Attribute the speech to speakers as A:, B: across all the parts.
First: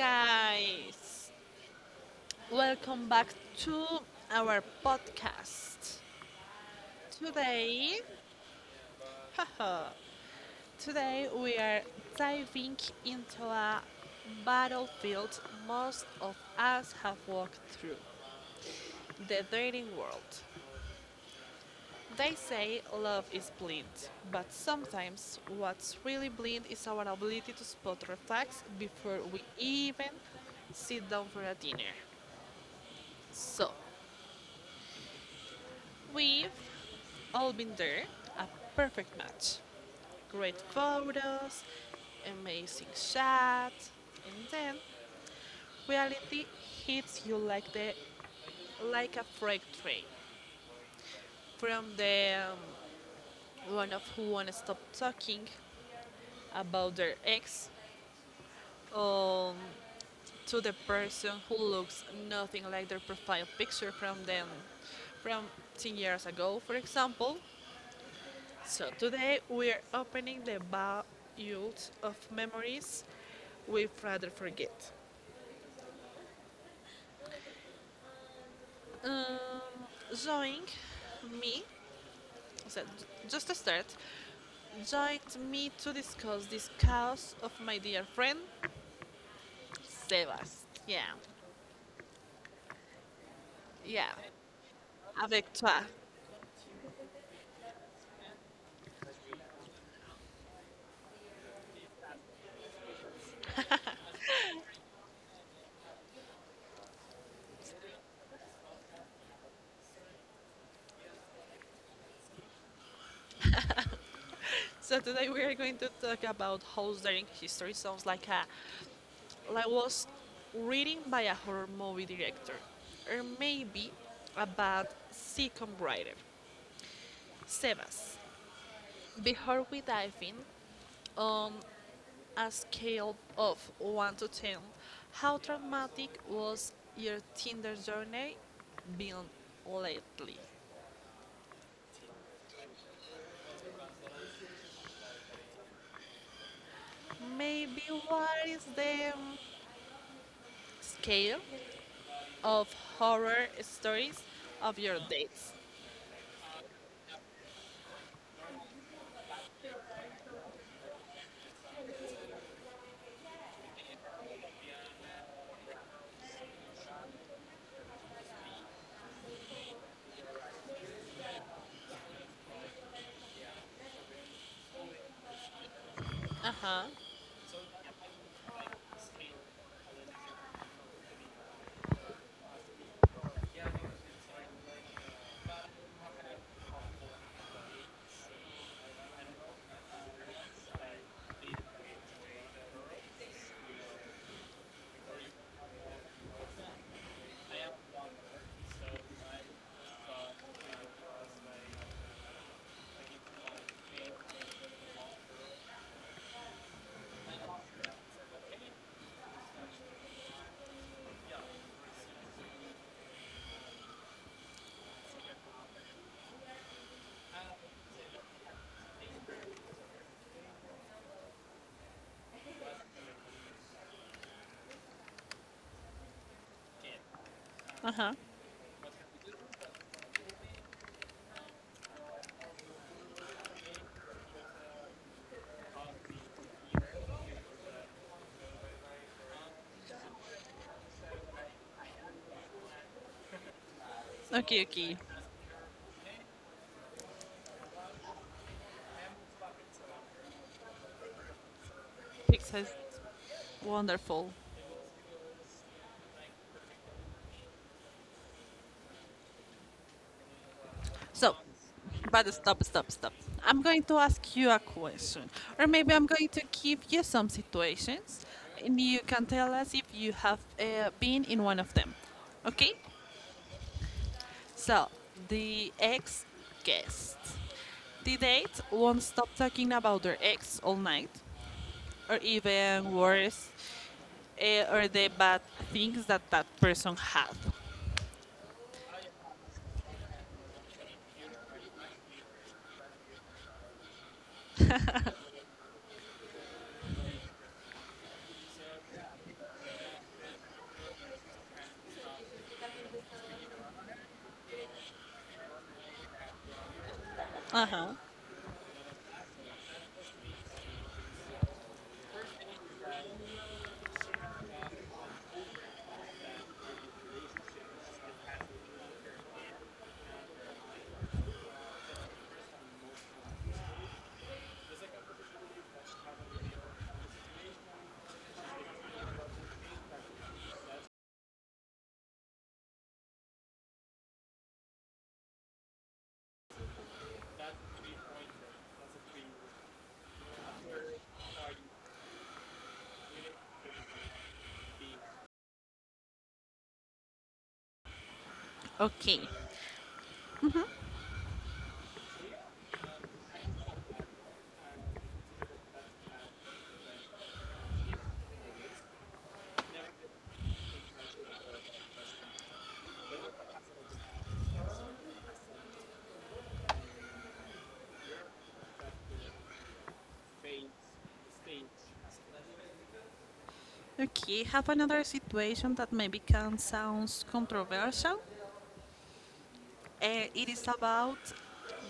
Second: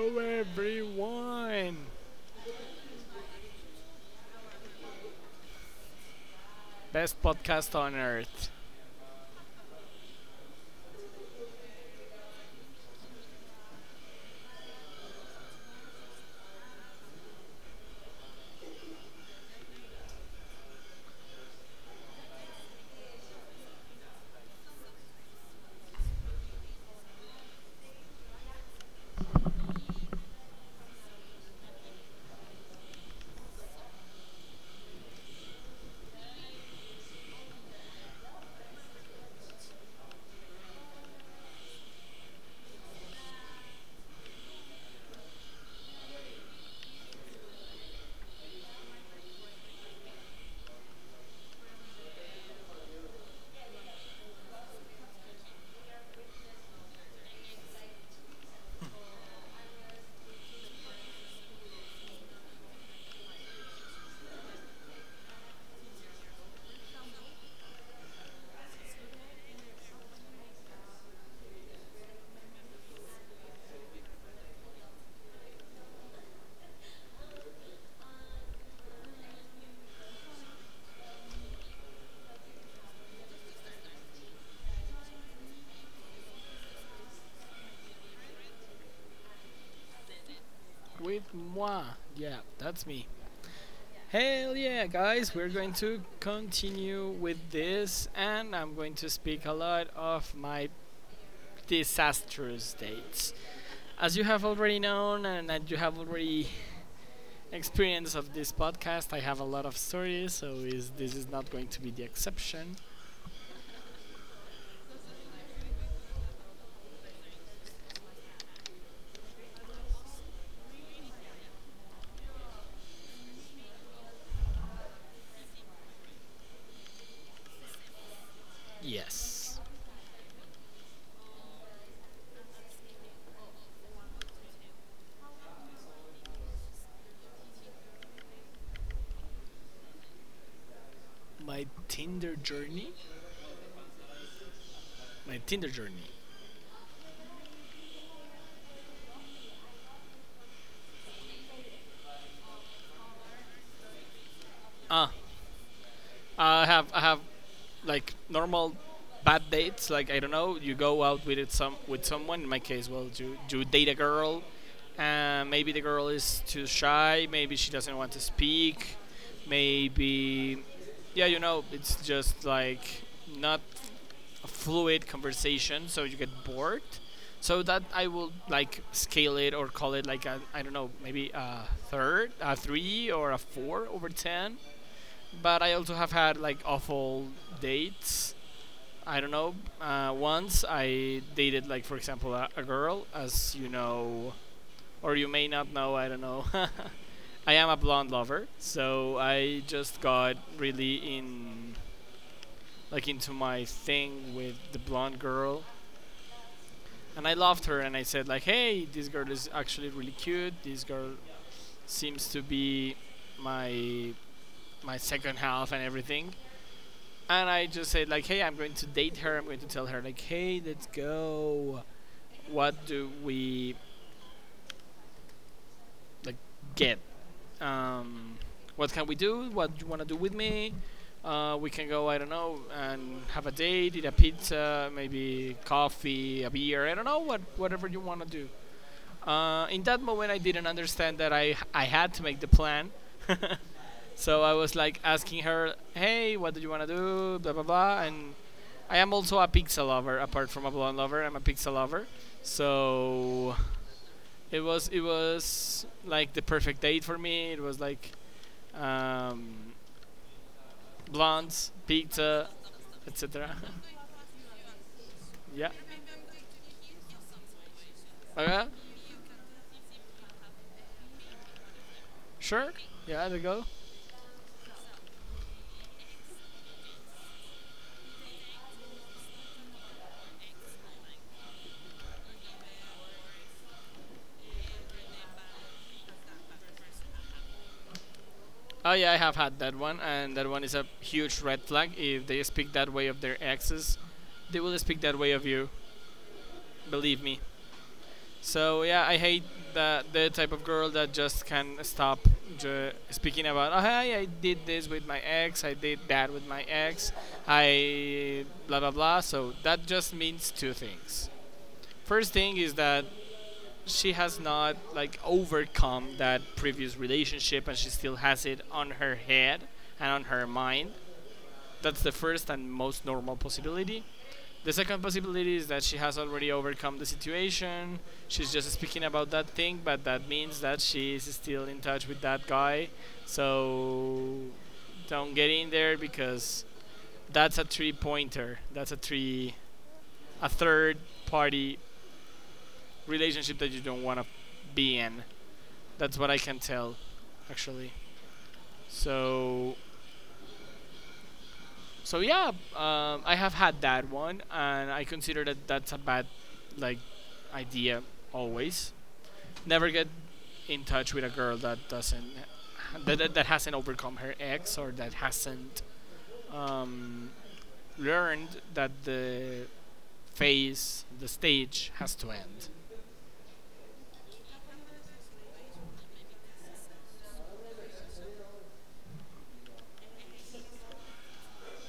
A: guys.
B: everyone!
A: Welcome back to our podcast.
B: Best podcast on
A: Today,
B: earth.
A: uh, today we are diving into a battlefield most of us have walked through, the dating world. They say love is blind, but sometimes what's really blind is our ability to spot red flags before we even sit down for a dinner. So, we've all been there, a perfect match. Great photos, amazing shots, and then reality hits you like the like a freight train. From the one of who wanna stop talking about their ex, um, to the person who looks nothing like their profile picture from 10 years ago, for example. So today we're opening the bowls of memories we'd rather forget. Um, join me, so just to start, joined me to discuss this cause of my dear friend Sebastian. Yeah,
B: With moi. Yeah, that's me.
A: yeah,
B: Hell yeah, guys, we're
A: avec toi.
B: going to continue with this and I'm going to speak a lot of my disastrous dates. As you have already known and as you have already experienced of this podcast, I have a lot of stories, so is this is not going to be the exception.
A: So today we are going to talk about how daring history sounds like a like was reading by a horror movie director, or maybe a bad sitcom writer. Sebas,
B: Yes.
A: before we dive in, on a scale of 1 to 10, how traumatic was your Tinder journey been lately?
B: My Tinder journey? My Tinder journey.
A: Maybe what is the scale of horror stories of your
B: Ah,
A: dates?
B: I have like normal bad dates like I don't know, you go out with it some with someone. In my case, well, you date a girl and maybe the girl is too shy, maybe she doesn't want to speak, maybe, yeah, you know, it's just like not a fluid conversation, so you get
A: Uh huh.
B: bored. So that I will like scale it or call it like I don't know, maybe a third a three or a four over ten. But I also have had like awful dates. I don't know. Once I dated, like for example, a girl, as you know, or you may not know. I don't know. I am a blonde lover, so I just got really in, like into my thing with the blonde girl, and I loved her. And I said like, hey, this girl is actually really cute. This girl seems to be my my second half and everything. And I just said like, hey, I'm going to date her. I'm going to tell her like, hey, let's go, what do we like get?
A: Uh huh.
B: Um, what can we do? What do you want to do with me? We can go, I don't know, and have a date, eat a pizza, maybe coffee, a beer, I don't know, whatever you want to do. In that moment, I didn't understand that I had to make the plan. So I
A: Okay,
B: was
A: okay.
B: like asking her, hey, what do you want to do? Blah, blah, blah. And I am also a pizza lover. Apart from a blonde lover, I'm a pizza lover.
A: Pixar is
B: So
A: wonderful.
B: it was like the perfect date for me. It was like um,
A: So,
B: blondes,
A: but
B: pizza,
A: stop, stop, stop.
B: etc.
A: I'm going to ask you a question, or
B: Yeah.
A: maybe I'm going to give you some situations,
B: Okay.
A: and you can tell us if you have been in one of them. Okay?
B: Sure. Yeah, there you go.
A: So, the ex guest. The date won't stop talking about their ex all night, or even worse, or the bad things that that person had.
B: Oh yeah, I have had that one, and that one is a huge red flag. If they speak that way of their exes, they will speak that way of you. Believe me. So yeah, I hate that, the type of girl that just can stop speaking about. Oh, hey, I did this with my ex. I did that with my ex.
A: Uh huh.
B: I blah blah blah. So that just means two things. First thing is that she has not like overcome that previous relationship, and she still has it on her head and on her mind. That's the first and most normal possibility. The second possibility is that she has already overcome the situation. She's just speaking about that thing, but that means that she is still in touch with that guy. So don't get in there because that's a three pointer. That's a three, a third party relationship that you don't want to be in. That's what I can tell, actually.
A: Okay.
B: So, so yeah, I have had that one, and I consider that that's a bad, like, idea. Always never get in touch with a girl that doesn't, that hasn't overcome her ex, or that hasn't, um, learned that the stage has to end.
A: Okay, have another situation that maybe can sound controversial. It is about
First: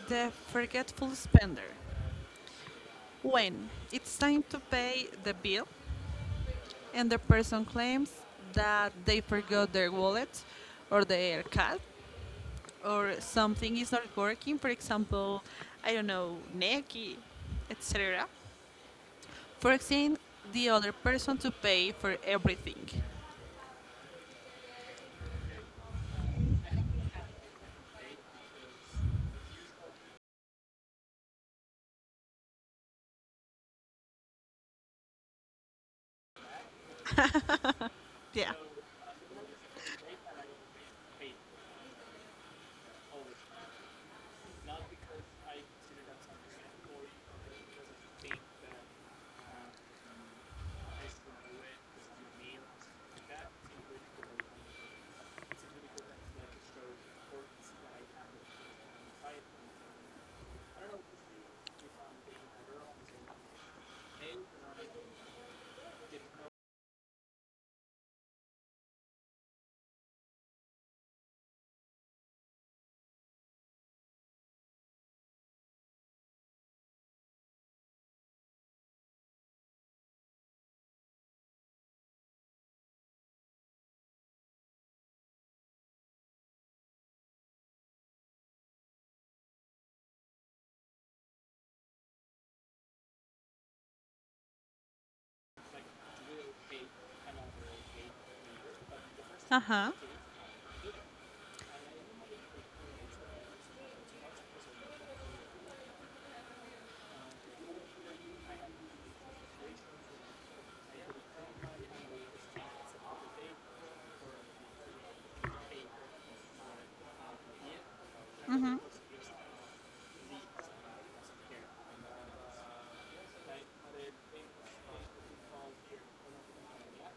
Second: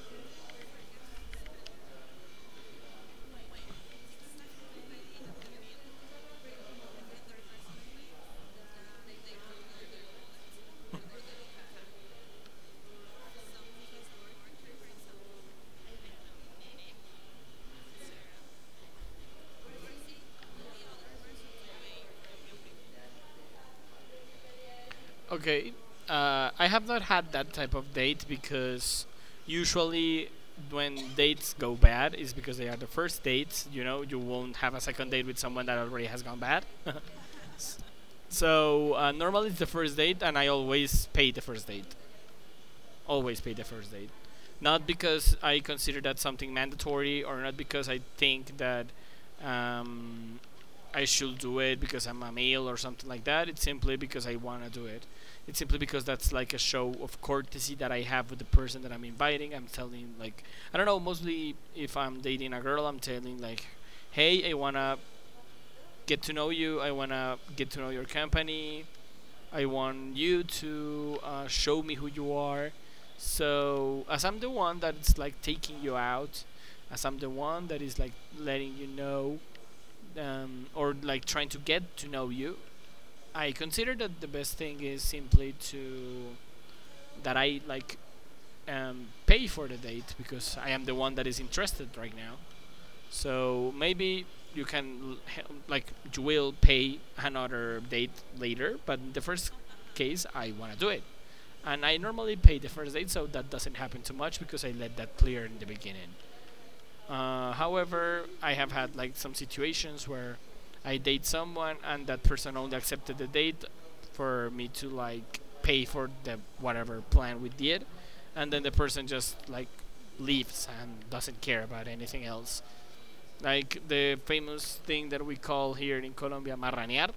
A: the forgetful spender. When it's time to pay the bill and the person claims that they forgot their wallet or their card or something is not working, for example, I don't know, Neki, etc. Forcing the other person to pay for everything.
B: Okay. I have not had that type of date because usually when dates go bad is because they are the first dates. You know, you won't have a second date with someone that already has gone bad.
A: Yeah.
B: So normally it's the first date, and I always pay the first date. Always pay the first date. Not because I consider that something mandatory, or not because I think that, um, I should do it because I'm a male or something like that. It's simply because I want to do it. It's simply because that's like a show of courtesy that I have with the person that I'm inviting. I'm telling, like, I don't know, mostly if I'm dating a girl, I'm telling, like, hey, I want to get to know you. I want to get to know your company. I want you to show me who you are. So, as I'm the one that is like taking you out, as I'm the one that is like letting you know, or like trying to get to know you, I consider that the best thing is simply to, that I like, pay for the date, because I am the one that is interested right now. So maybe you can, like, you will pay another date later, but in the first
A: Uh huh.
B: case I want to do it. And I normally pay the first date, so that doesn't happen too much because I let that clear in the beginning. However, I have had like some situations where I date someone and that person only accepted the date for me to like pay for the whatever plan we did, and then the person just like leaves and doesn't care about anything else. Like the famous thing that we call here in Colombia, marranear.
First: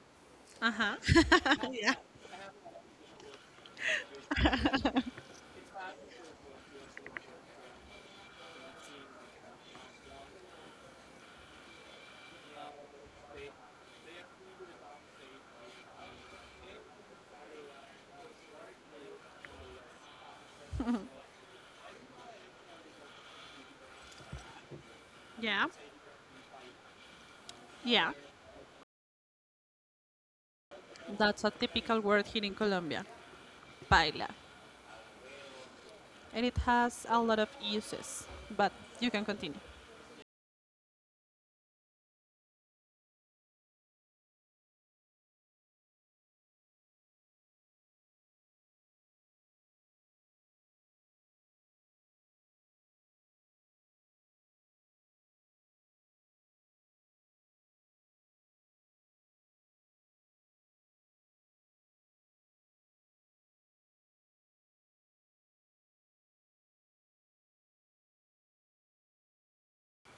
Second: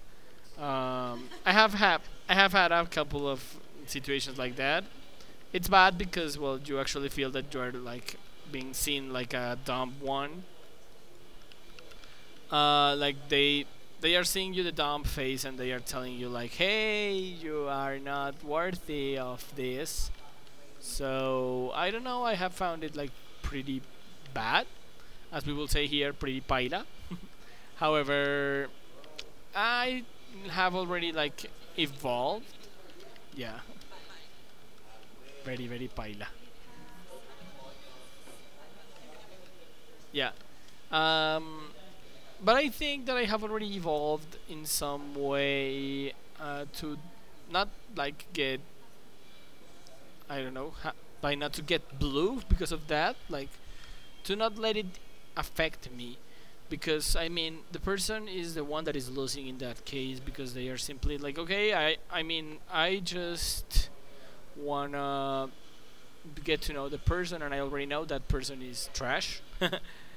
A: Uh huh.
B: I have
A: Yeah.
B: had, I have had a couple of situations like that. It's bad because, well, you actually feel that you are like being seen like a dumb one. Like they are seeing you the dumb face and they are telling you like, hey, you are not worthy of this. So I don't know. I have found it like pretty bad, as we will
A: Yeah.
B: say here, pretty paila.
A: Yeah.
B: However, I have already
A: That's
B: like
A: a typical word here
B: evolved.
A: in Colombia,
B: Yeah,
A: paila,
B: very paila.
A: and it has a lot of uses, but you can continue.
B: Yeah. Um, but I think that I have already evolved in some way, to not like get, I don't know, by not to get blue because of that. Like, to not let it affect me, because I mean the person is the one that is losing in that case, because they are simply like, okay, I mean, I just wanna get to know the person, and I already know that person is trash.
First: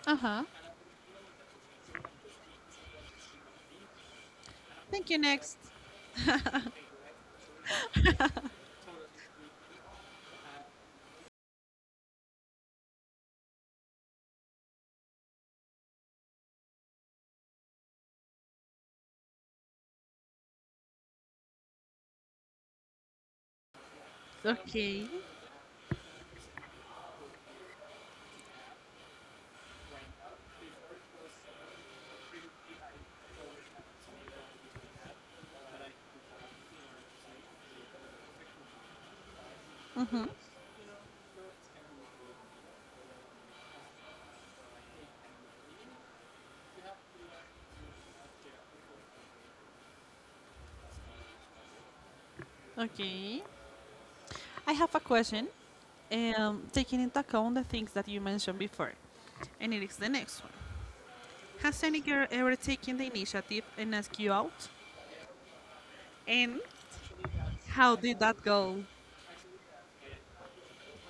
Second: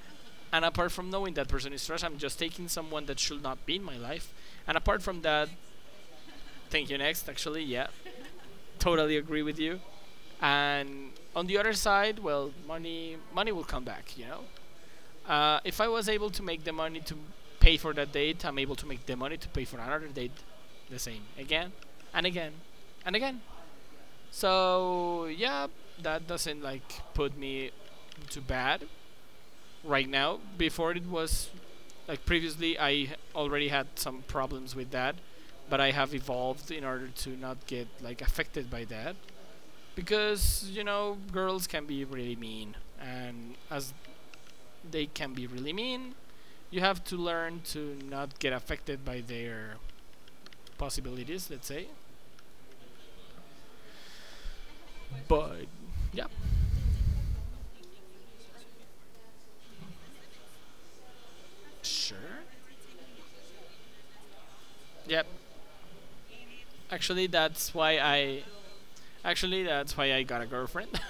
A: Uh huh.
B: And apart from knowing that person is trash, I'm just taking someone that should not be in my life. And apart
A: Thank you.
B: from that,
A: Next.
B: thank you. Next, actually, yeah, totally agree with you. And on the other side, well, money will come back. You know, if I was able to make the money to pay for that date, I'm able to make the money to pay for another date, the same again and again and again.
A: Okay.
B: So yeah, that doesn't like put me too bad right now. Before it was like, previously, I already had some problems with that, but I have evolved in order to not get like affected by that. Because you know girls can be really mean, and as they can be really mean, you have to learn to not get affected by their possibilities, let's say.
A: Okay. I have a question,
B: But yeah.
A: taking into account the things that you mentioned before, and it is the next one. Has any girl
B: Sure.
A: ever taken the initiative and asked you out?
B: Yep.
A: And
B: actually that's
A: how
B: why
A: did that
B: i
A: go?
B: Actually that's why I got a girlfriend.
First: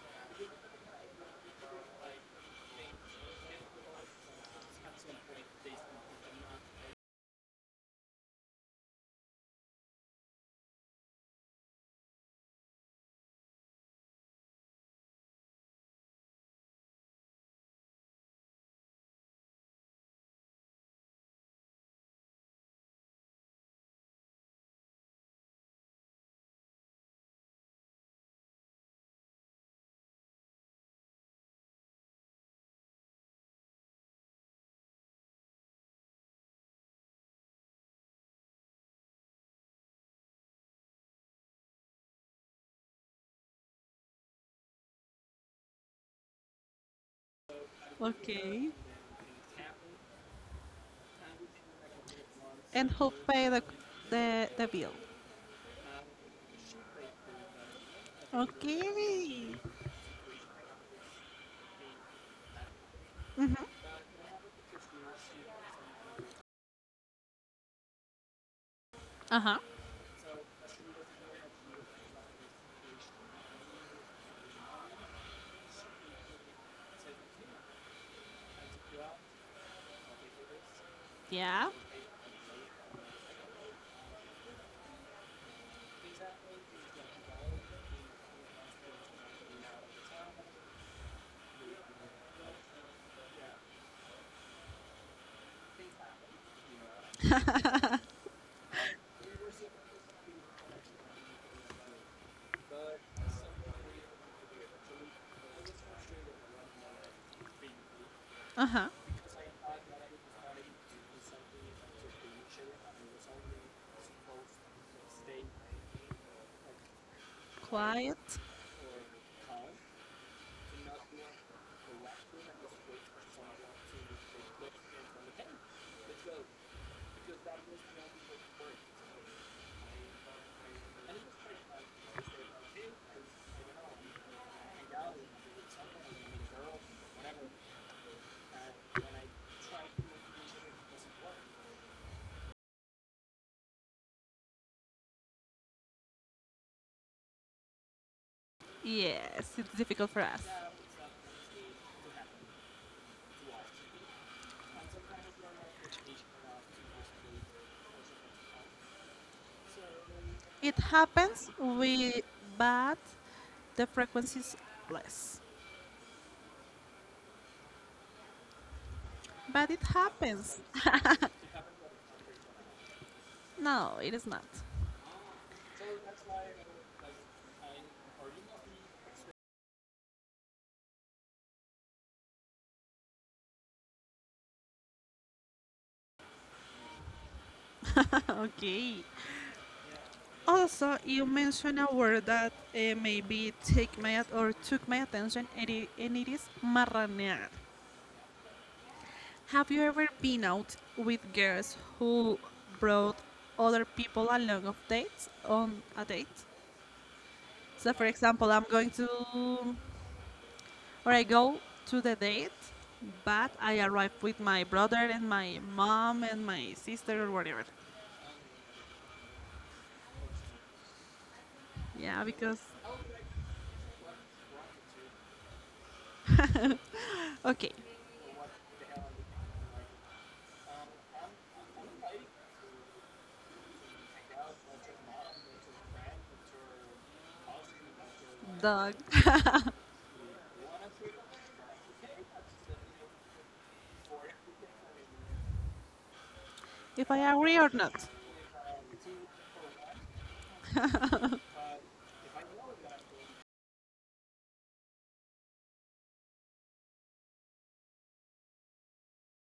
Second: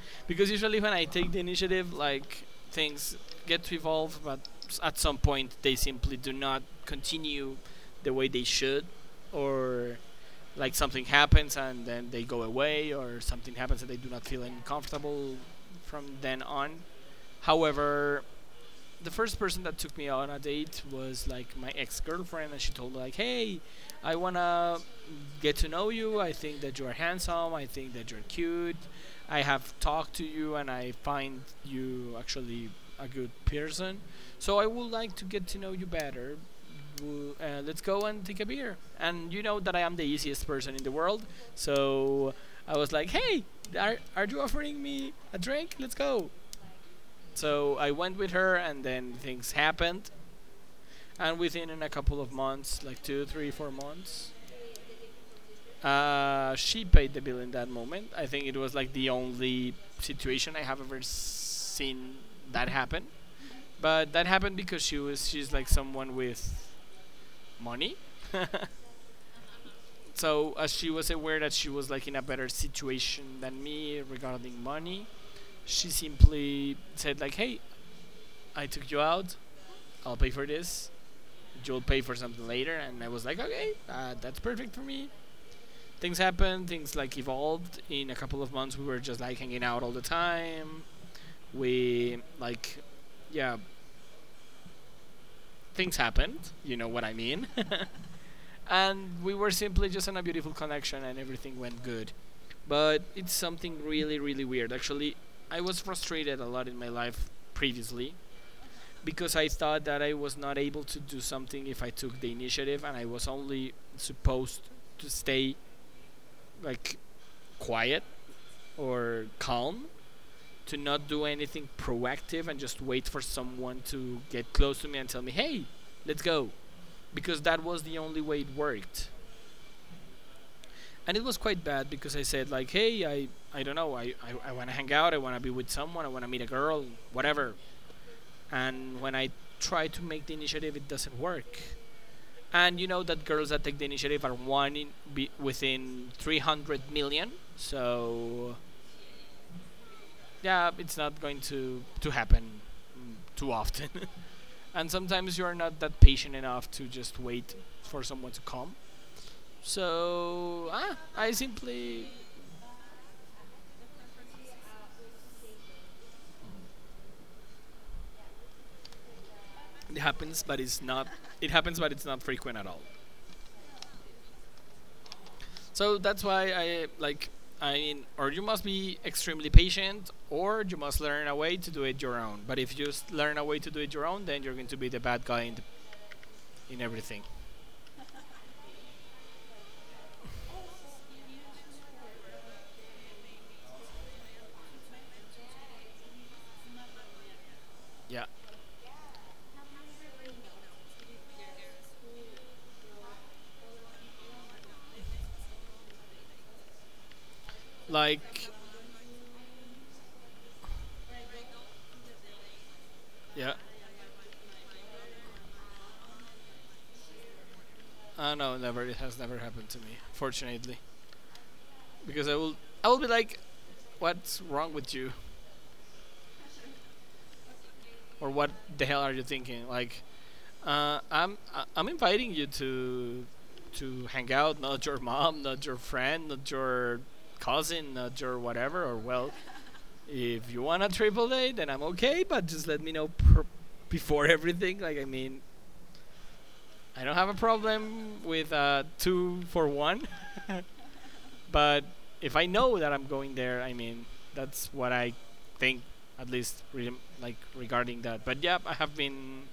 B: Because usually when I take the initiative, like, things get to evolve, but at some point they simply do not continue the way they should, or like something happens and then they go away, or something happens and they do not feel uncomfortable from then on. However, the first person that took me on a date was like my ex-girlfriend, and she told me like, hey, I want to get to know you, I think that you are handsome, I think that you're cute, I have talked to you and I find you actually a good person, so I would like to get to know you better. Let's go and take a beer. And you know that I am the easiest person in the world, so I was like, hey, are you offering me a drink? Let's go. So I went with her,
A: Okay.
B: and then things happened. And within in a couple of months,
A: And
B: like
A: who
B: two, three,
A: paid
B: four months,
A: the bill?
B: she paid the bill in that moment. I think it was like the
A: Okay.
B: only situation I have ever seen that happen. But that happened because she's like someone with money.
A: Uh huh.
B: So as she was aware that she was like in a better situation than me regarding money, she simply said like, "Hey, I took you out. I'll pay for this,
A: Yeah.
B: you'll pay for something later." And I was like, okay, that's perfect for me. Things happened, things like evolved. In a couple of months, we were just like hanging out all the time. We like, yeah, things happened. You know what I mean. And we were simply just on a beautiful connection, and everything went good. But it's something really, really weird. Actually, I was frustrated a lot in my life previously
A: Uh huh.
B: because I thought that I was not able to do something if I took the initiative and I was only supposed to stay like quiet
A: Quiet.
B: or calm to not do anything proactive and just wait for someone to get close to me and tell me, "Hey, let's go," because that was the only way it worked. And it was quite bad because I said like, "Hey, I don't know, I want to hang out, I want to be with someone, I want to meet a girl, whatever." And when I try to make the initiative, it doesn't work. And you know that girls that take the initiative are one in be within 300 million. So
A: Yes, it's difficult for us.
B: yeah, it's not going to happen too often. And sometimes you're not that patient enough to just wait for someone to come. So
A: It
B: I
A: happens,
B: simply
A: we, but the frequency is less. But it
B: it happens, but
A: happens.
B: it's not it happens, but it's not frequent at all.
A: No, it is not.
B: So that's why I mean, or you must be extremely patient, or you must learn a way to do it your own. But if you just learn a way to do it your own, then you're going to be the bad guy in everything.
A: Okay. Also, you mentioned a word that maybe take my at- or took my attention, and and it is marranear.
B: Yeah,
A: Have you ever been out with girls who brought other people along of dates on a date? So, for
B: like
A: example, I go to the date, but
B: yeah.
A: I arrive with my brother and my mom and my sister or whatever.
B: I know, never. It has never happened to me, fortunately.
A: Yeah,
B: Because
A: because
B: I will be like, what's wrong with you,
A: okay,
B: or what the hell are you thinking? Like, I am inviting you to hang out, not your mom, not your friend, not your cousin, not your whatever.
A: dog.
B: Or well, if you want a triple date, then I'm okay, but just let me know before everything. Like, I mean, I
A: If
B: don't have a
A: I agree or not.
B: problem with two for one. But if I know that I'm going there, I mean, that's what I think, at least regarding that. But yeah,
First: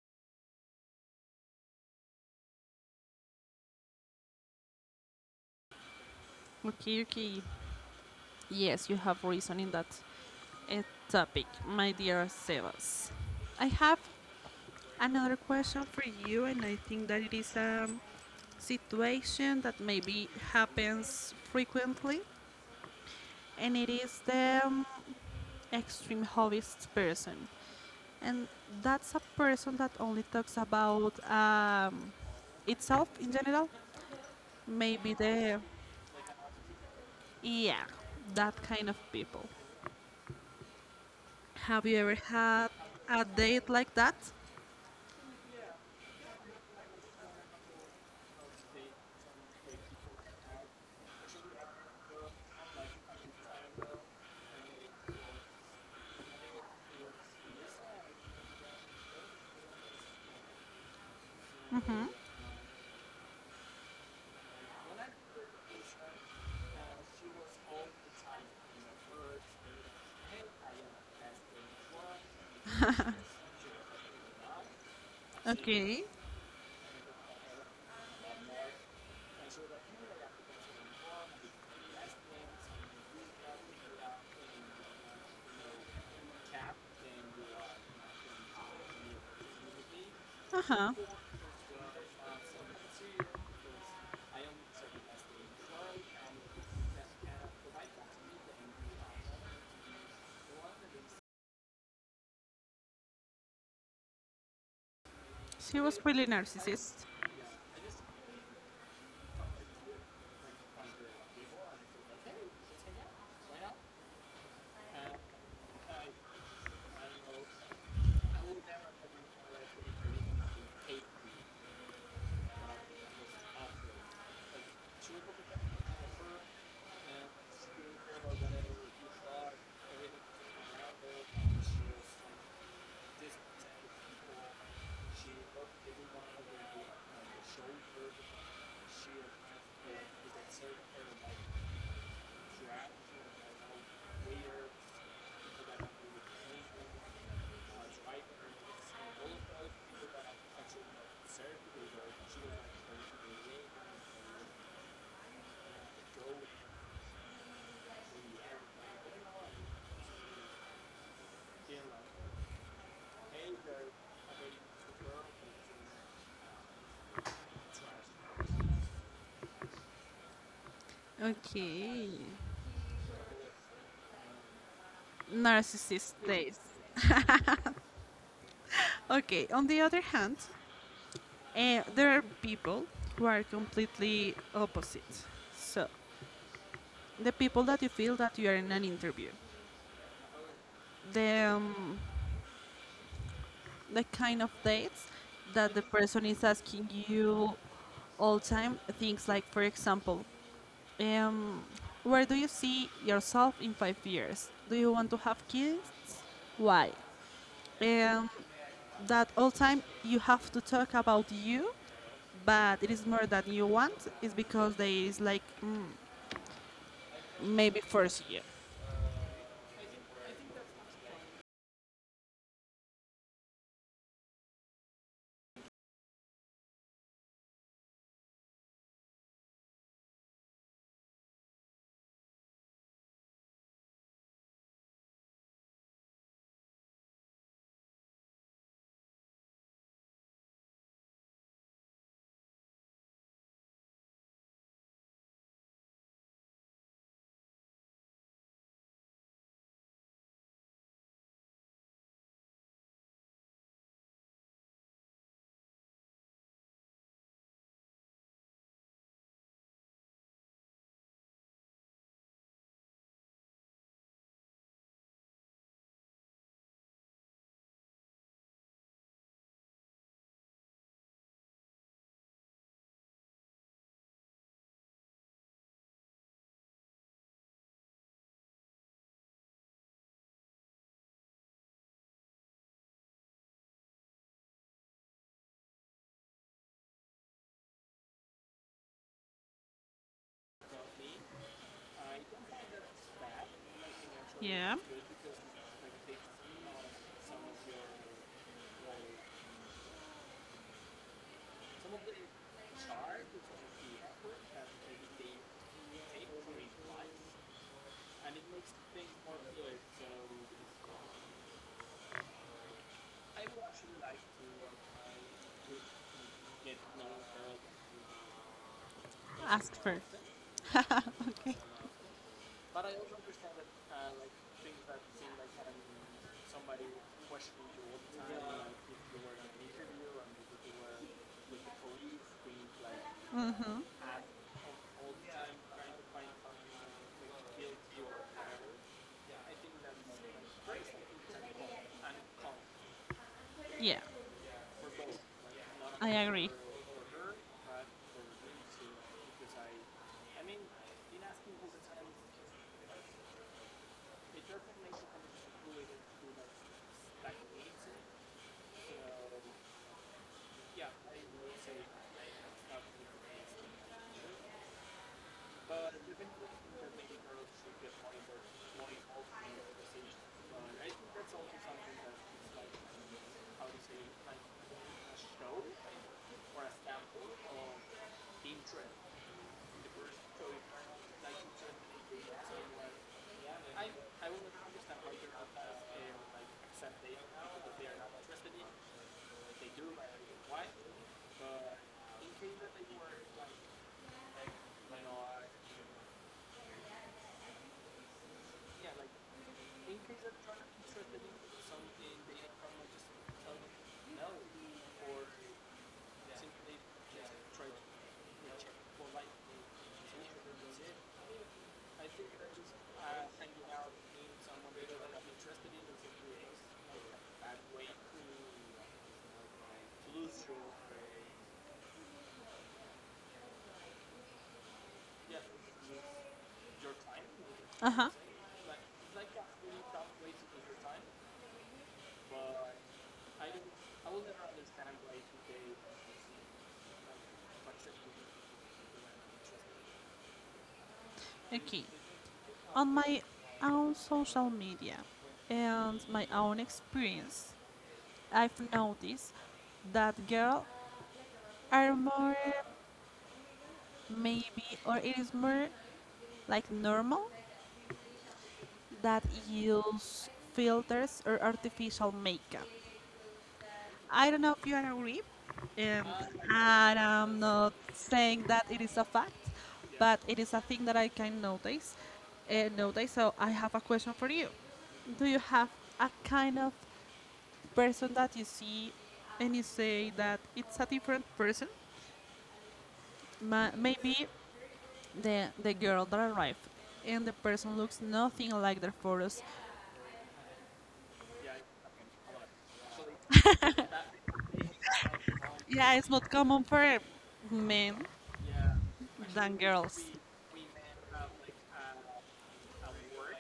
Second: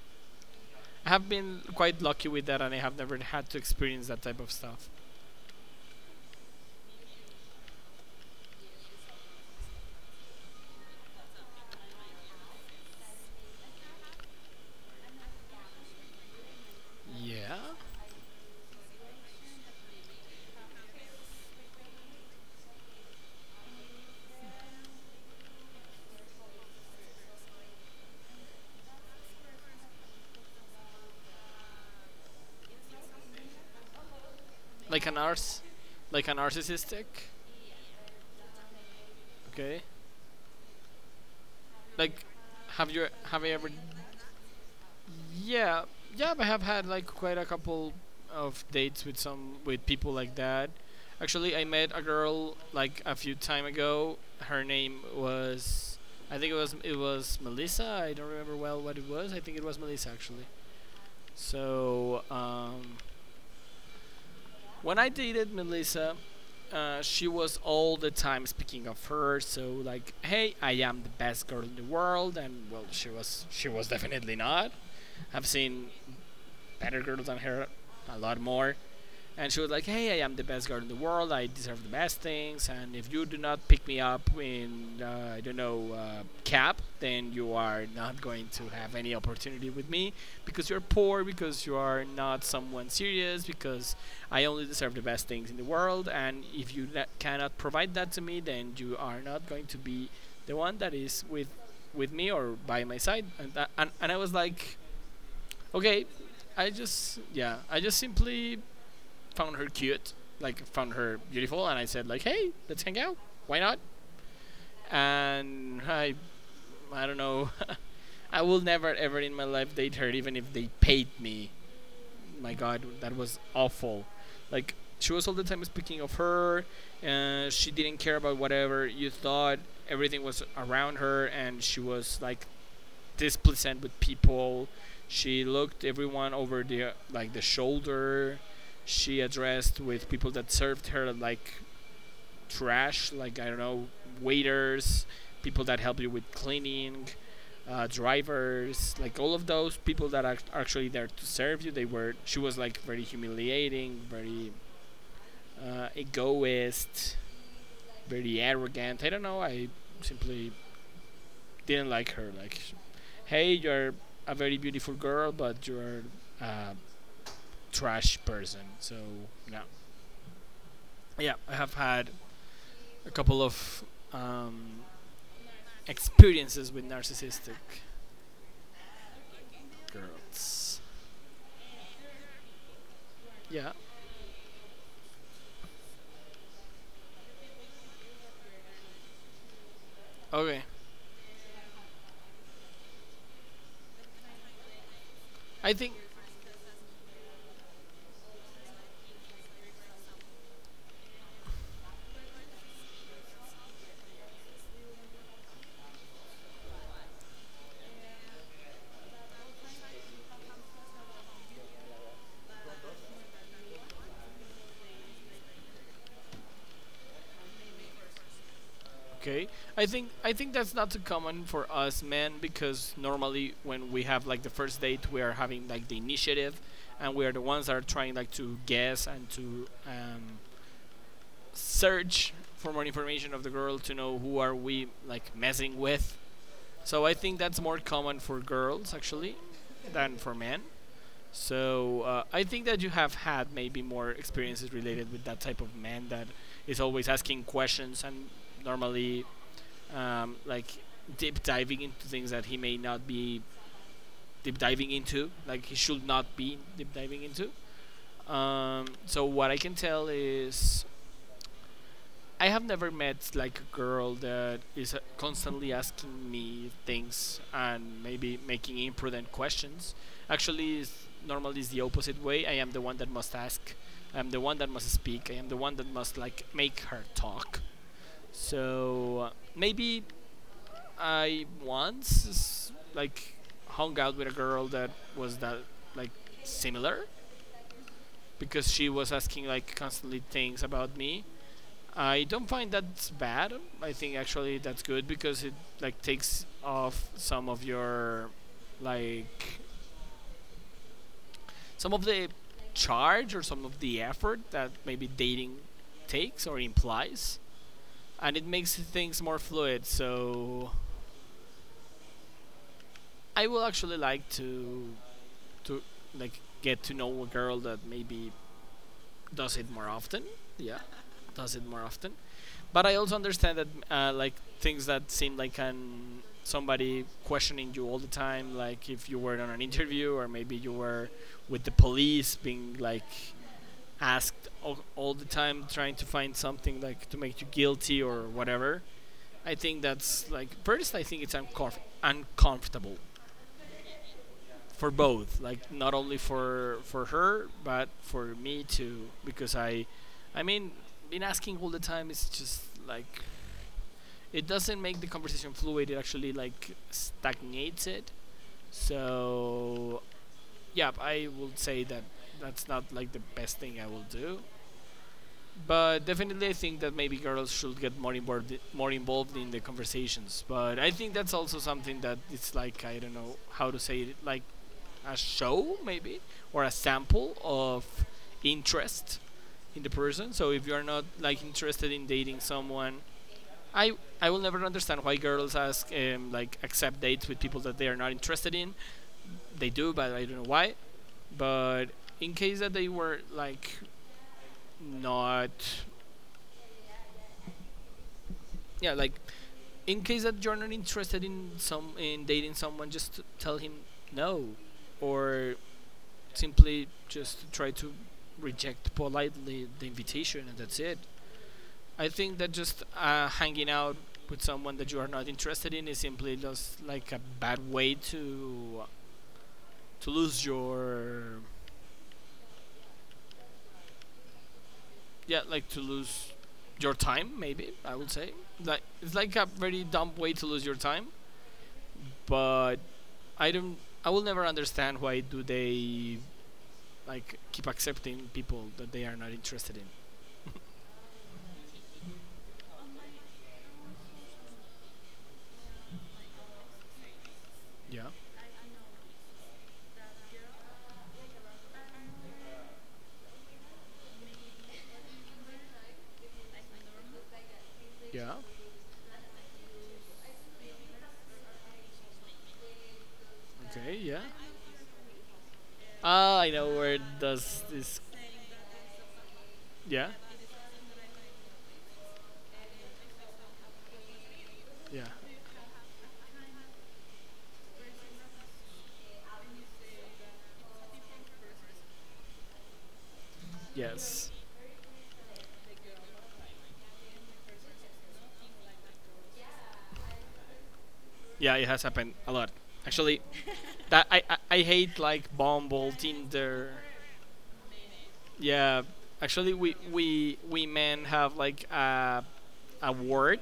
B: I have been quite lucky with that, and I have never had to experience that type of stuff.
A: Okay, okay. Yes, you have reason in that uh, topic, my dear Sebas. I have another question for you, and I think that it is
B: Yeah,
A: a situation that maybe happens frequently, and it is the extreme hobbyist person. And that's a person that only talks about itself in general.
B: like a
A: Maybe
B: narc, like a narcissistic.
A: yeah, that kind of people.
B: Okay,
A: Have you ever
B: like
A: had
B: have you
A: a
B: have I ever
A: date like that?
B: Yeah, yeah, I have had like quite a couple of dates with some with people like that. Actually, I met a girl like a few time ago. Her name was, I think it was Melissa. I don't remember well what it was. I think it was Melissa actually. So when I dated Melissa, she was all the time speaking of her. So like, hey, I am the best girl in the world, and well, she was definitely not. I've seen
A: Okay.
B: better girls than her, a lot more. And she was like, "Hey, I am the best girl in the world. I deserve the best things. And if you do not pick me up in, I don't know, cab, then you are not going to have any opportunity with me
A: Uh
B: because you're
A: huh.
B: poor, because you are not someone serious, because I only deserve the best things in the world. And if you cannot provide that to me, then you are not going to be the one that is with me or by my side." And I was like,
A: She was
B: okay,
A: really
B: I
A: narcissist.
B: just yeah, I just simply found her cute, like found her beautiful, and I said like, hey, let's hang out. Why not? And I don't know. I will never ever in my life date her, even if they paid me. My God, that was awful. Like she was all the time speaking of her, and she didn't care about whatever you thought. Everything was around her, and she was like displeasant with people. She looked everyone over the like the shoulder. She addressed with people that served her like trash, like I don't know, waiters, people that help you with cleaning, drivers, like all of those people that are actually there to serve you. They were She was like very humiliating, very egoist, very arrogant. I don't know. I simply didn't like her. Like hey, you're a very beautiful girl, but you're a trash person. So, no. Yeah, I have had
A: Okay.
B: a couple of um,
A: Narcissist days.
B: experiences with narcissistic
A: Okay. On the other hand,
B: girls.
A: eh, there are people who are
B: Yeah.
A: completely opposite. So the people that you feel that you are in an interview,
B: Okay.
A: the um, the kind of dates
B: I
A: that the
B: think.
A: person is asking you all time things like, for example, um, where do you see yourself in five years, do you want to have kids, why, um, that all time you have to talk about you, but it is more that you want is because there is like, maybe first year.
B: Okay. I think that's not too common for us men because normally when we have like the first date, we are having like the initiative, and we are the ones that are trying like to guess and to search for more information of the girl to know who are we like messing with. So I think that's more common for girls actually than for men. So I think that you have had maybe more experiences related with that type of man that is always asking questions and normally um, like deep diving into things that he may not be deep diving into, like he should not be deep diving into. So what I can tell is I have never met like a girl that is constantly asking me things and maybe making imprudent questions. Actually, normally it's the opposite way. I am the one that must ask. I'm the one that must speak. I am the one that must like make her talk. So maybe I once hung out with a girl that was that like similar because she was asking like constantly things about me. I don't find that bad. I think actually
A: Yeah.
B: that's good because it like takes off some of your like some of the charge or some of the effort that maybe dating takes or implies, and it makes things more fluid. So I will actually like to to get to know a girl that maybe does it
A: Ask
B: more
A: first.
B: often. Yeah, does it more often. But I also understand that things that seem like an somebody questioning you all the time, like if you were on an interview or maybe you were with the police being like asked all the time trying to find something like to make you guilty or whatever. I think that's like first I think it's uncomfortable
A: Yeah,
B: for both, like not only
A: I agree.
B: for her but for me too because I mean been asking all the time is just like it doesn't make the conversation fluid. It actually like stagnates it. So yeah, I would say that that's not like the best thing I will do. But definitely, I think that maybe girls should get more involved in the conversations. But I think that's also something that it's like I don't know how to say it, like a show maybe or a sample of interest in the person. So if you're not like interested in dating someone I I will never understand why girls ask accept dates with people that they are not interested in. They do, but I don't know why. But in case that they were like not yeah like in case that you're not interested in some in dating someone, just tell him no or simply just try to reject politely the invitation and that's it. I think that just hanging out with someone that you are not interested in is simply just like a bad way to lose your yeah like to lose your time maybe I would
A: Uh-huh.
B: say, like it's like a very dumb way to lose your time. But i don't I will never understand why do they like keep accepting people that they are not interested in.
A: Okay, on my own social media and my own experience,
B: Yeah,
A: I've noticed that girls are more, maybe, or it is more like normal
B: yeah,
A: that use filters or artificial makeup.
B: okay, yeah,
A: I don't know if you agree, and
B: ah I know where it
A: I'm
B: does
A: not
B: this,
A: saying that it is a fact,
B: yeah,
A: but it is a thing that I can notice and notice. So I have a question for you.
B: yeah,
A: Do you have a kind of person that you see and you say that it's a different person? Maybe
B: yes,
A: the girl that arrived and the person looks nothing like their photos.
B: yeah, it has happened a lot actually that I hate like Bumble,
A: Yeah, it's not common
B: Tinder.
A: for men
B: Yeah, actually,
A: than
B: we
A: girls.
B: we we men have like a word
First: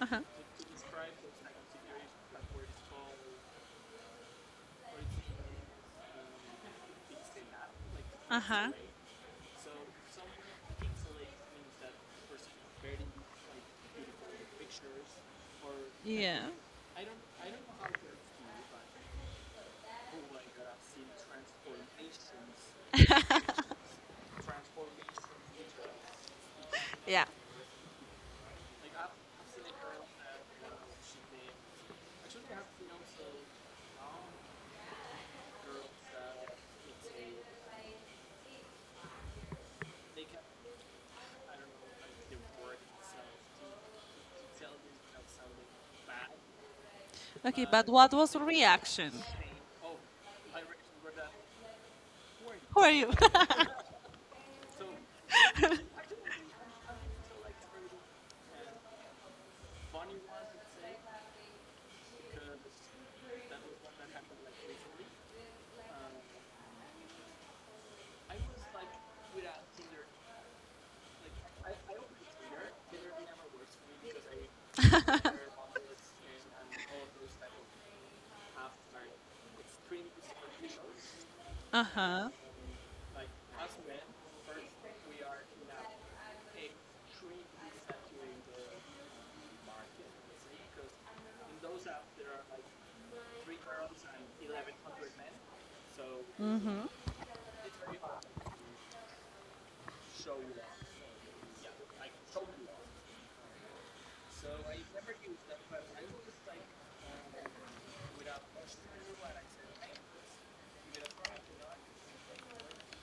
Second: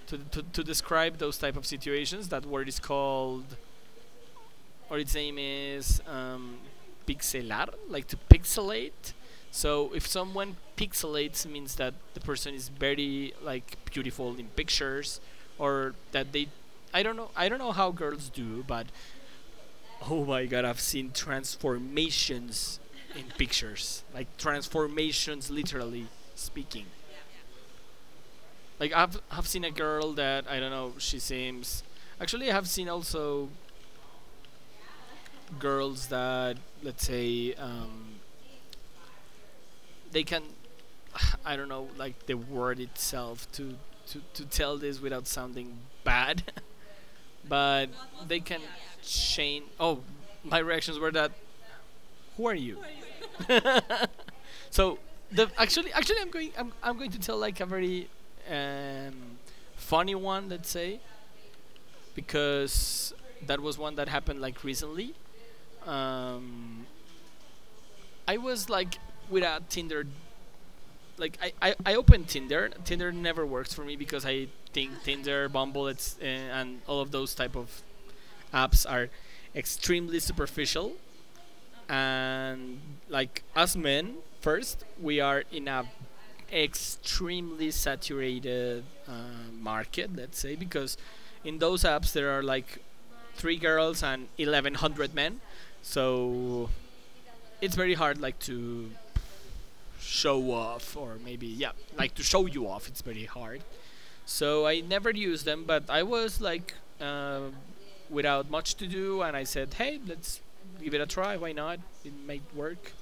A: Uh
B: to,
A: huh.
B: to describe those type of situations. That word is called, or its name is pixelar, like to
A: Uh huh.
B: pixelate. So if someone pixelates, means that the person is very like beautiful in pictures, or that
A: Yeah.
B: they, I don't know how girls do, but oh my god, I've seen transformations in pictures. Like transformations literally speaking.
A: Yeah.
B: Like I've seen a girl that I don't know, she seems actually I have seen also girls that let's say they can I don't know like the word itself to to tell this without sounding bad,
A: Okay, but
B: but
A: what was the
B: they can
A: reaction?
B: change. Oh, my reactions were that who are you?
A: Who are you?
B: So the actually I'm going to tell like a very um, funny one let's say because that was one that happened like recently. Um, I was like without Tinder like I opened Tinder. Tinder never works for me because I think Tinder, Bumble, and all of those type of apps are extremely superficial,
A: Uh huh.
B: and like us men, first we are in a extremely saturated market, let's say, because in those apps there are like three girls and 1100 men. So it's very hard like to show off, or maybe yeah, like to show you off. It's very hard. So I never used them, but I was like uh, without much to do, and I said, "Hey, let's give it a try. Why not? It might work."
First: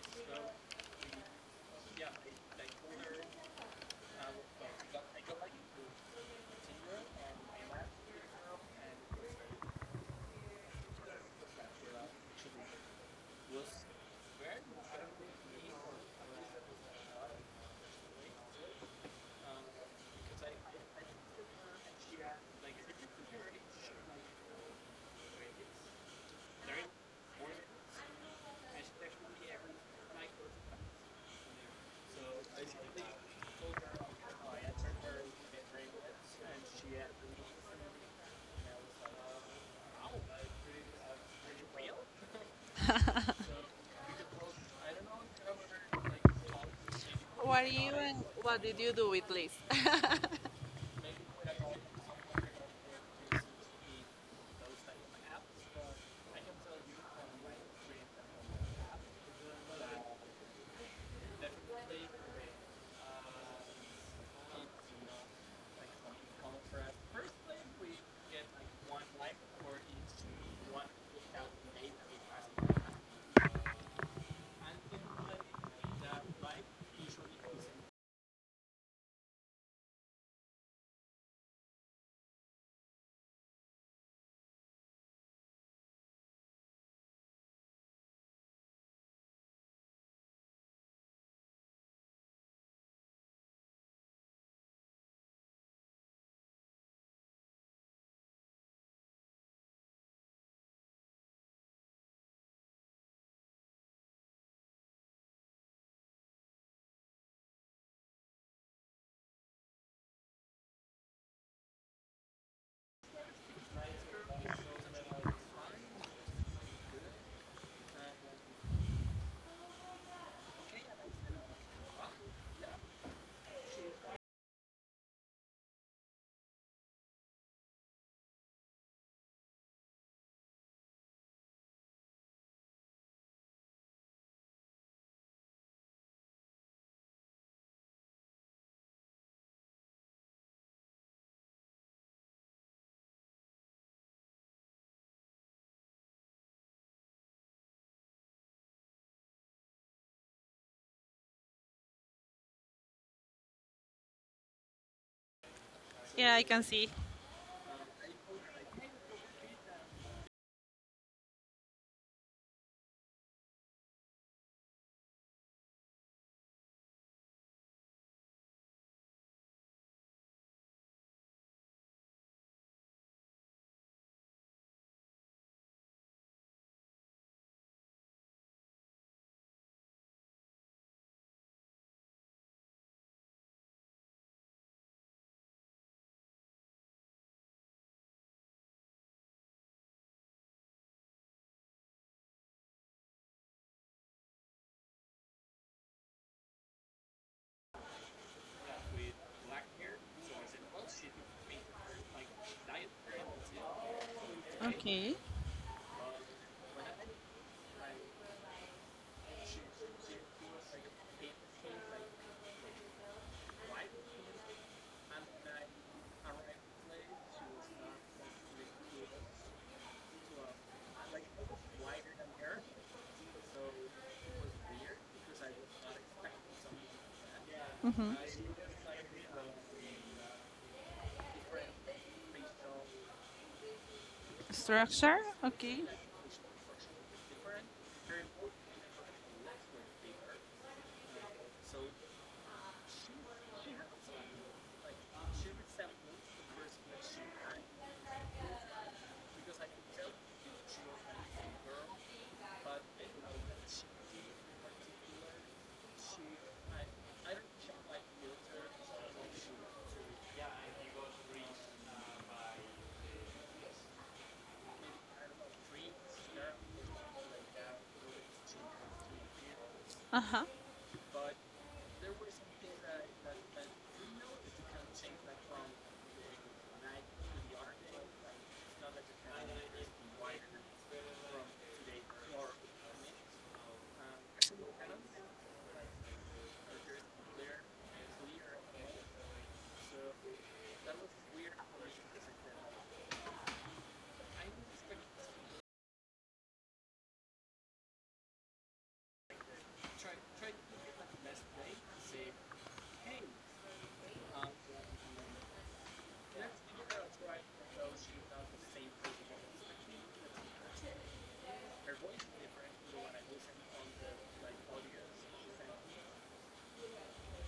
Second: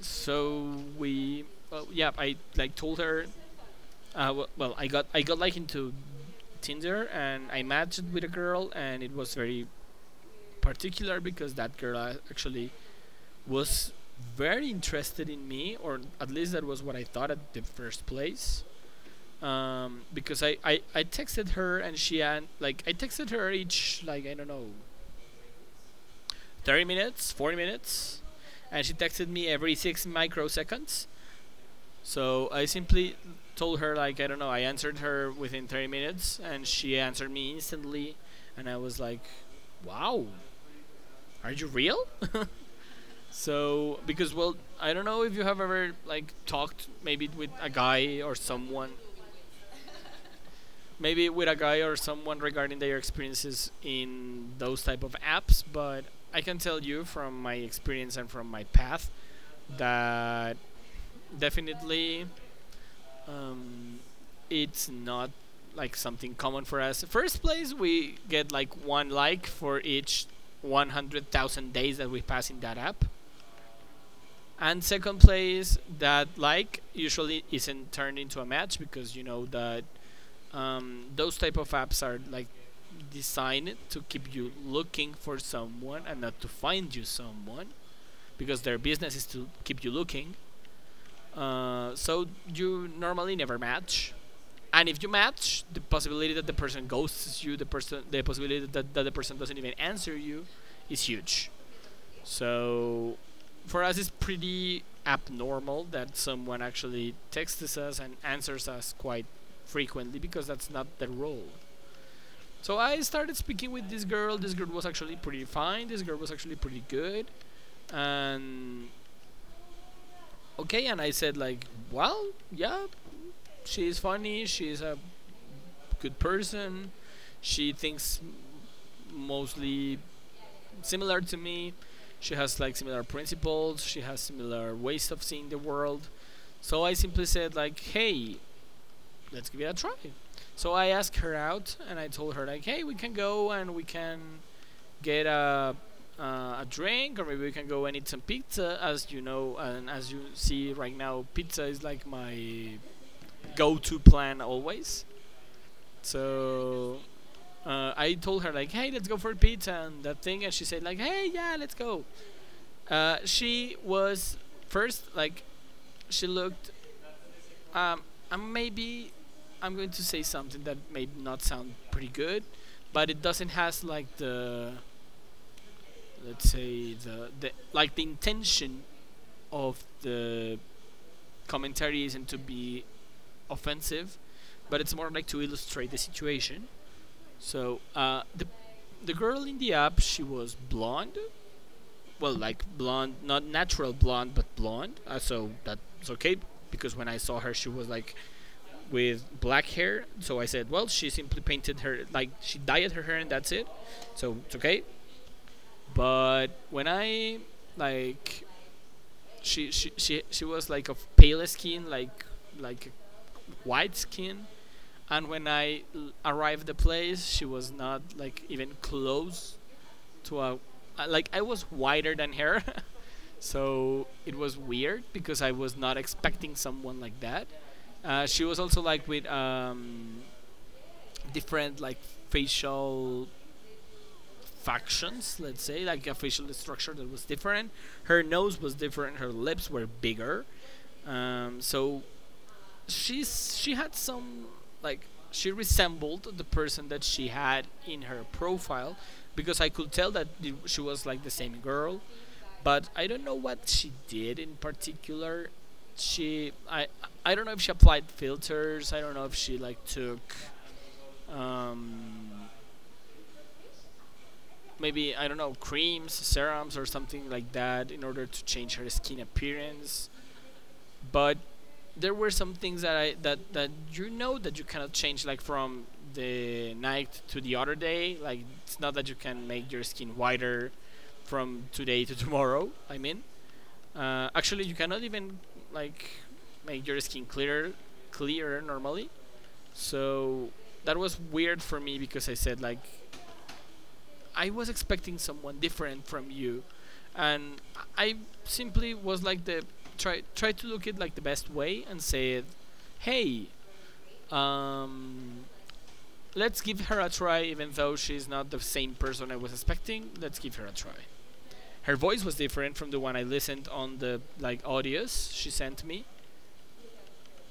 B: So yeah, I like told her. I got like into Tinder, and I matched with a girl, and it was very particular because that girl actually was very interested in me, or at least that was what I thought at the first place. Because I texted her, and she, and like I texted her each, like, I don't know, 30 minutes, 40 minutes, and she texted me every six microseconds. So I simply told her, like, I don't know. I answered her within 30 minutes, and she answered me instantly, and I was like, "Wow, are you real?" So, because, well, I don't know if you have ever like talked maybe with
A: What are
B: a
A: you
B: guy
A: and
B: or
A: what did
B: someone,
A: you do with Liz?
B: regarding their experiences in those type of apps. But I can tell you from my experience and from my path that definitely, um, it's not like something common for us. First place, we get like one like for each 100,000 days that we pass in that app. And second place, that like usually isn't turned into a match, because you know that, those type of apps are like designed to keep you looking for someone and not to find you someone, because their business is to keep you looking. So you normally never match. And if you match, the possibility that the person ghosts you, the possibility that, the person doesn't even answer you, is huge. So, for us, it's pretty abnormal that someone actually texts us and answers us quite frequently, because that's not the role. So I started speaking with this girl. This girl was actually pretty fine. This girl was actually pretty good. And okay, and I said like, well, yeah, she's funny. She's a good person. She thinks mostly similar to me. She has like similar principles. She has similar ways of seeing the world. So I simply said like, "Hey, let's give it a try." So I asked her out, and I told her like, "Hey, we can go, and we can get a drink, or maybe we can go and eat some pizza." As you know, and as you see right now, pizza is like my go-to plan always.
A: Yeah, I can see.
B: So I told her like, "Hey, let's go for pizza and that thing," and she said like, "Hey, yeah, let's go." She was first like, she looked. Um, and maybe I'm going to say something that may not sound pretty good, but it doesn't has like the, let's say, the like the intention of the commentary isn't to be offensive, but it's more like to illustrate the situation. So the girl in the app, she was blonde, well, like blonde, not natural blonde, but blonde. So that's okay, because when I saw her, she was like with black hair. So I said, well, she simply painted her, like she dyed her hair, and that's it. So it's okay.
A: Okay.
B: But when I, like, she was like of pale skin, like white skin. And when I arrived at the place, she was not like even close to a, like, I was whiter than her. So it was weird because I was not expecting someone like that.
A: Mm-hmm.
B: She was also like with different like facial
A: Structure.
B: factions, let's
A: Okay.
B: say, like a facial structure that was different. Her nose was different. Her lips were bigger. So she had some, like, she resembled the person that she had in her profile, because I could tell that she was like the same girl, but I don't know what she did in particular. She I don't know if she applied filters. I don't know if she like took, um, maybe, I don't know, creams, serums, or something like that in order to change her skin appearance.
A: Uh huh.
B: But there were some things that I that that you know that you cannot change like from the night to the other day. Like it's not that you can make your skin whiter from today to tomorrow. I mean, actually, you cannot even like make your skin clearer, clearer normally. So that was weird for me, because I said like I was expecting someone different from you. And I simply was like, the try to look it like the best way, and said, hey, um, let's give her a try, even though she's not the same person I was expecting. Let's give her a try. Her voice was different from the one I listened on the like audios she sent me.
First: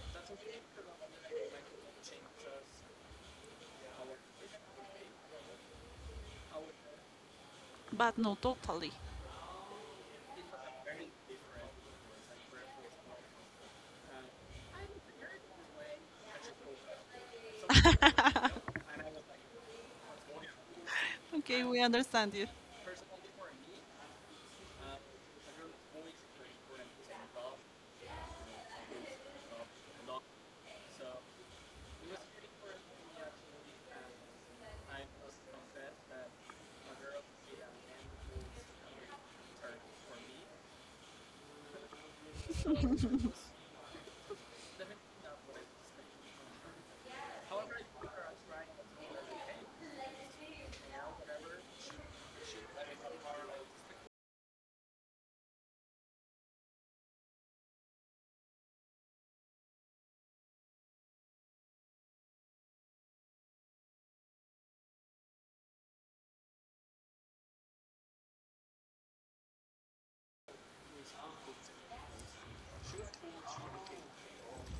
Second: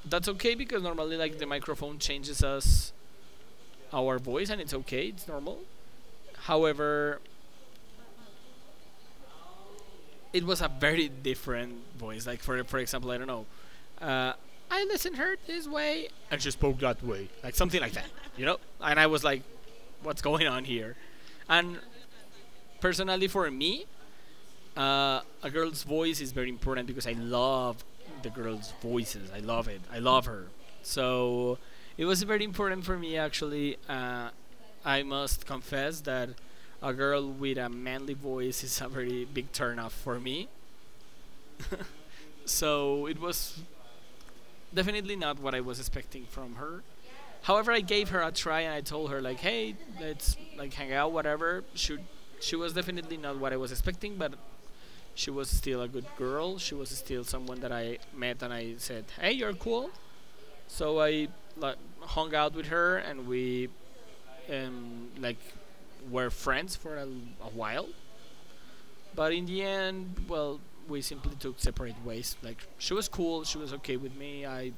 B: That's okay because normally like the microphone changes us, our voice, and it's okay, it's normal. However,
A: But not totally.
B: it was a very different voice. Like for example, I don't know. Uh, I listened her this way, and she spoke that way. Like something like that. You know? And I was like, what's going on here?
A: Okay,
B: And
A: we understand you.
B: personally for me, a girl's voice is very important, because I love the girl's voices. I love it. I love her. So it was very important for me actually. I must confess that a girl with a manly voice is a very big turnoff for me. So it was definitely not what I was expecting from her. However, I gave her a try, and I told her like, "Hey, let's like hang out, whatever." Should, she was definitely not what I was expecting, but she was still a good girl. She was still someone that I met, and I said, "Hey, you're cool." So I like hung out with her, and we, like, were friends for a while. But in the end, well, we simply took separate ways. Like she was cool, she was okay with me.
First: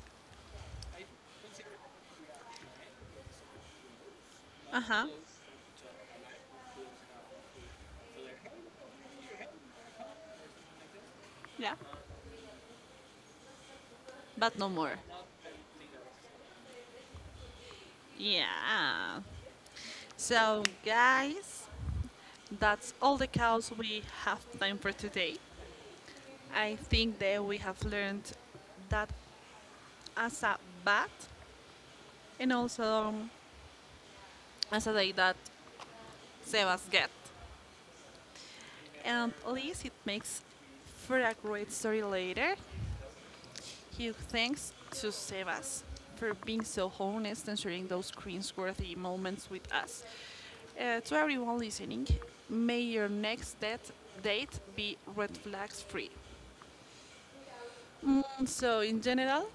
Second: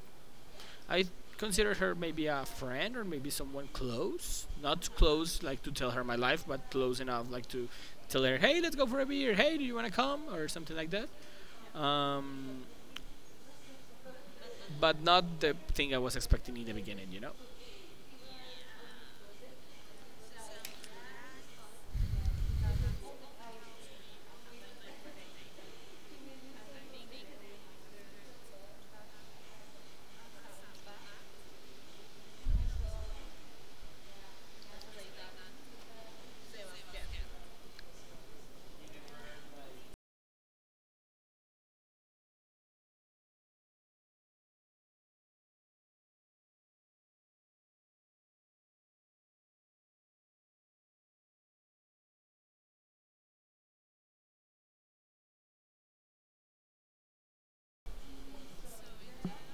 B: I considered her maybe a friend, or maybe someone close,
A: Uh
B: not
A: huh.
B: close like to tell her my life, but close enough like to tell her, hey, let's go for a beer. Hey, do you want to come, or something like that?
A: Yeah.
B: Um,
A: But no more.
B: but not the thing I was expecting in the beginning, you know,
A: Yeah. So, guys, that's all the cows we have time for today. I think that we have learned that, as a bat and also, as a day that Sebas get. And at least it makes for a great story later. Huge thanks to Sebas for being so honest and sharing those cringe-worthy moments with us. To everyone listening, may your next date be red flags free. So, in general,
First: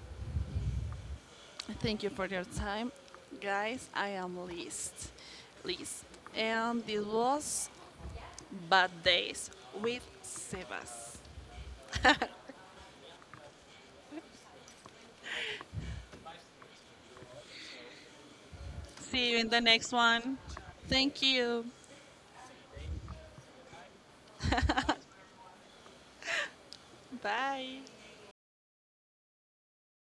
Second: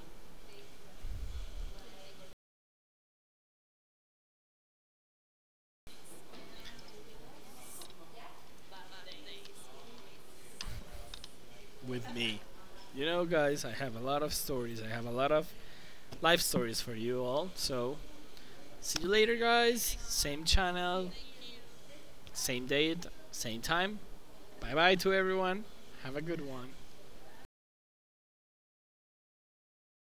A: thank you for your time. Guys, I am Liz. Liz. And this was Bad Days with Sebas.
B: with me. You know, guys, I have a lot of stories. I have a lot of life stories for you all. So, see you
A: See
B: later,
A: you in the next
B: guys.
A: one.
B: Same channel,
A: Thank you.
B: same date, same time. Bye bye to everyone. Have a good one.
A: Bye.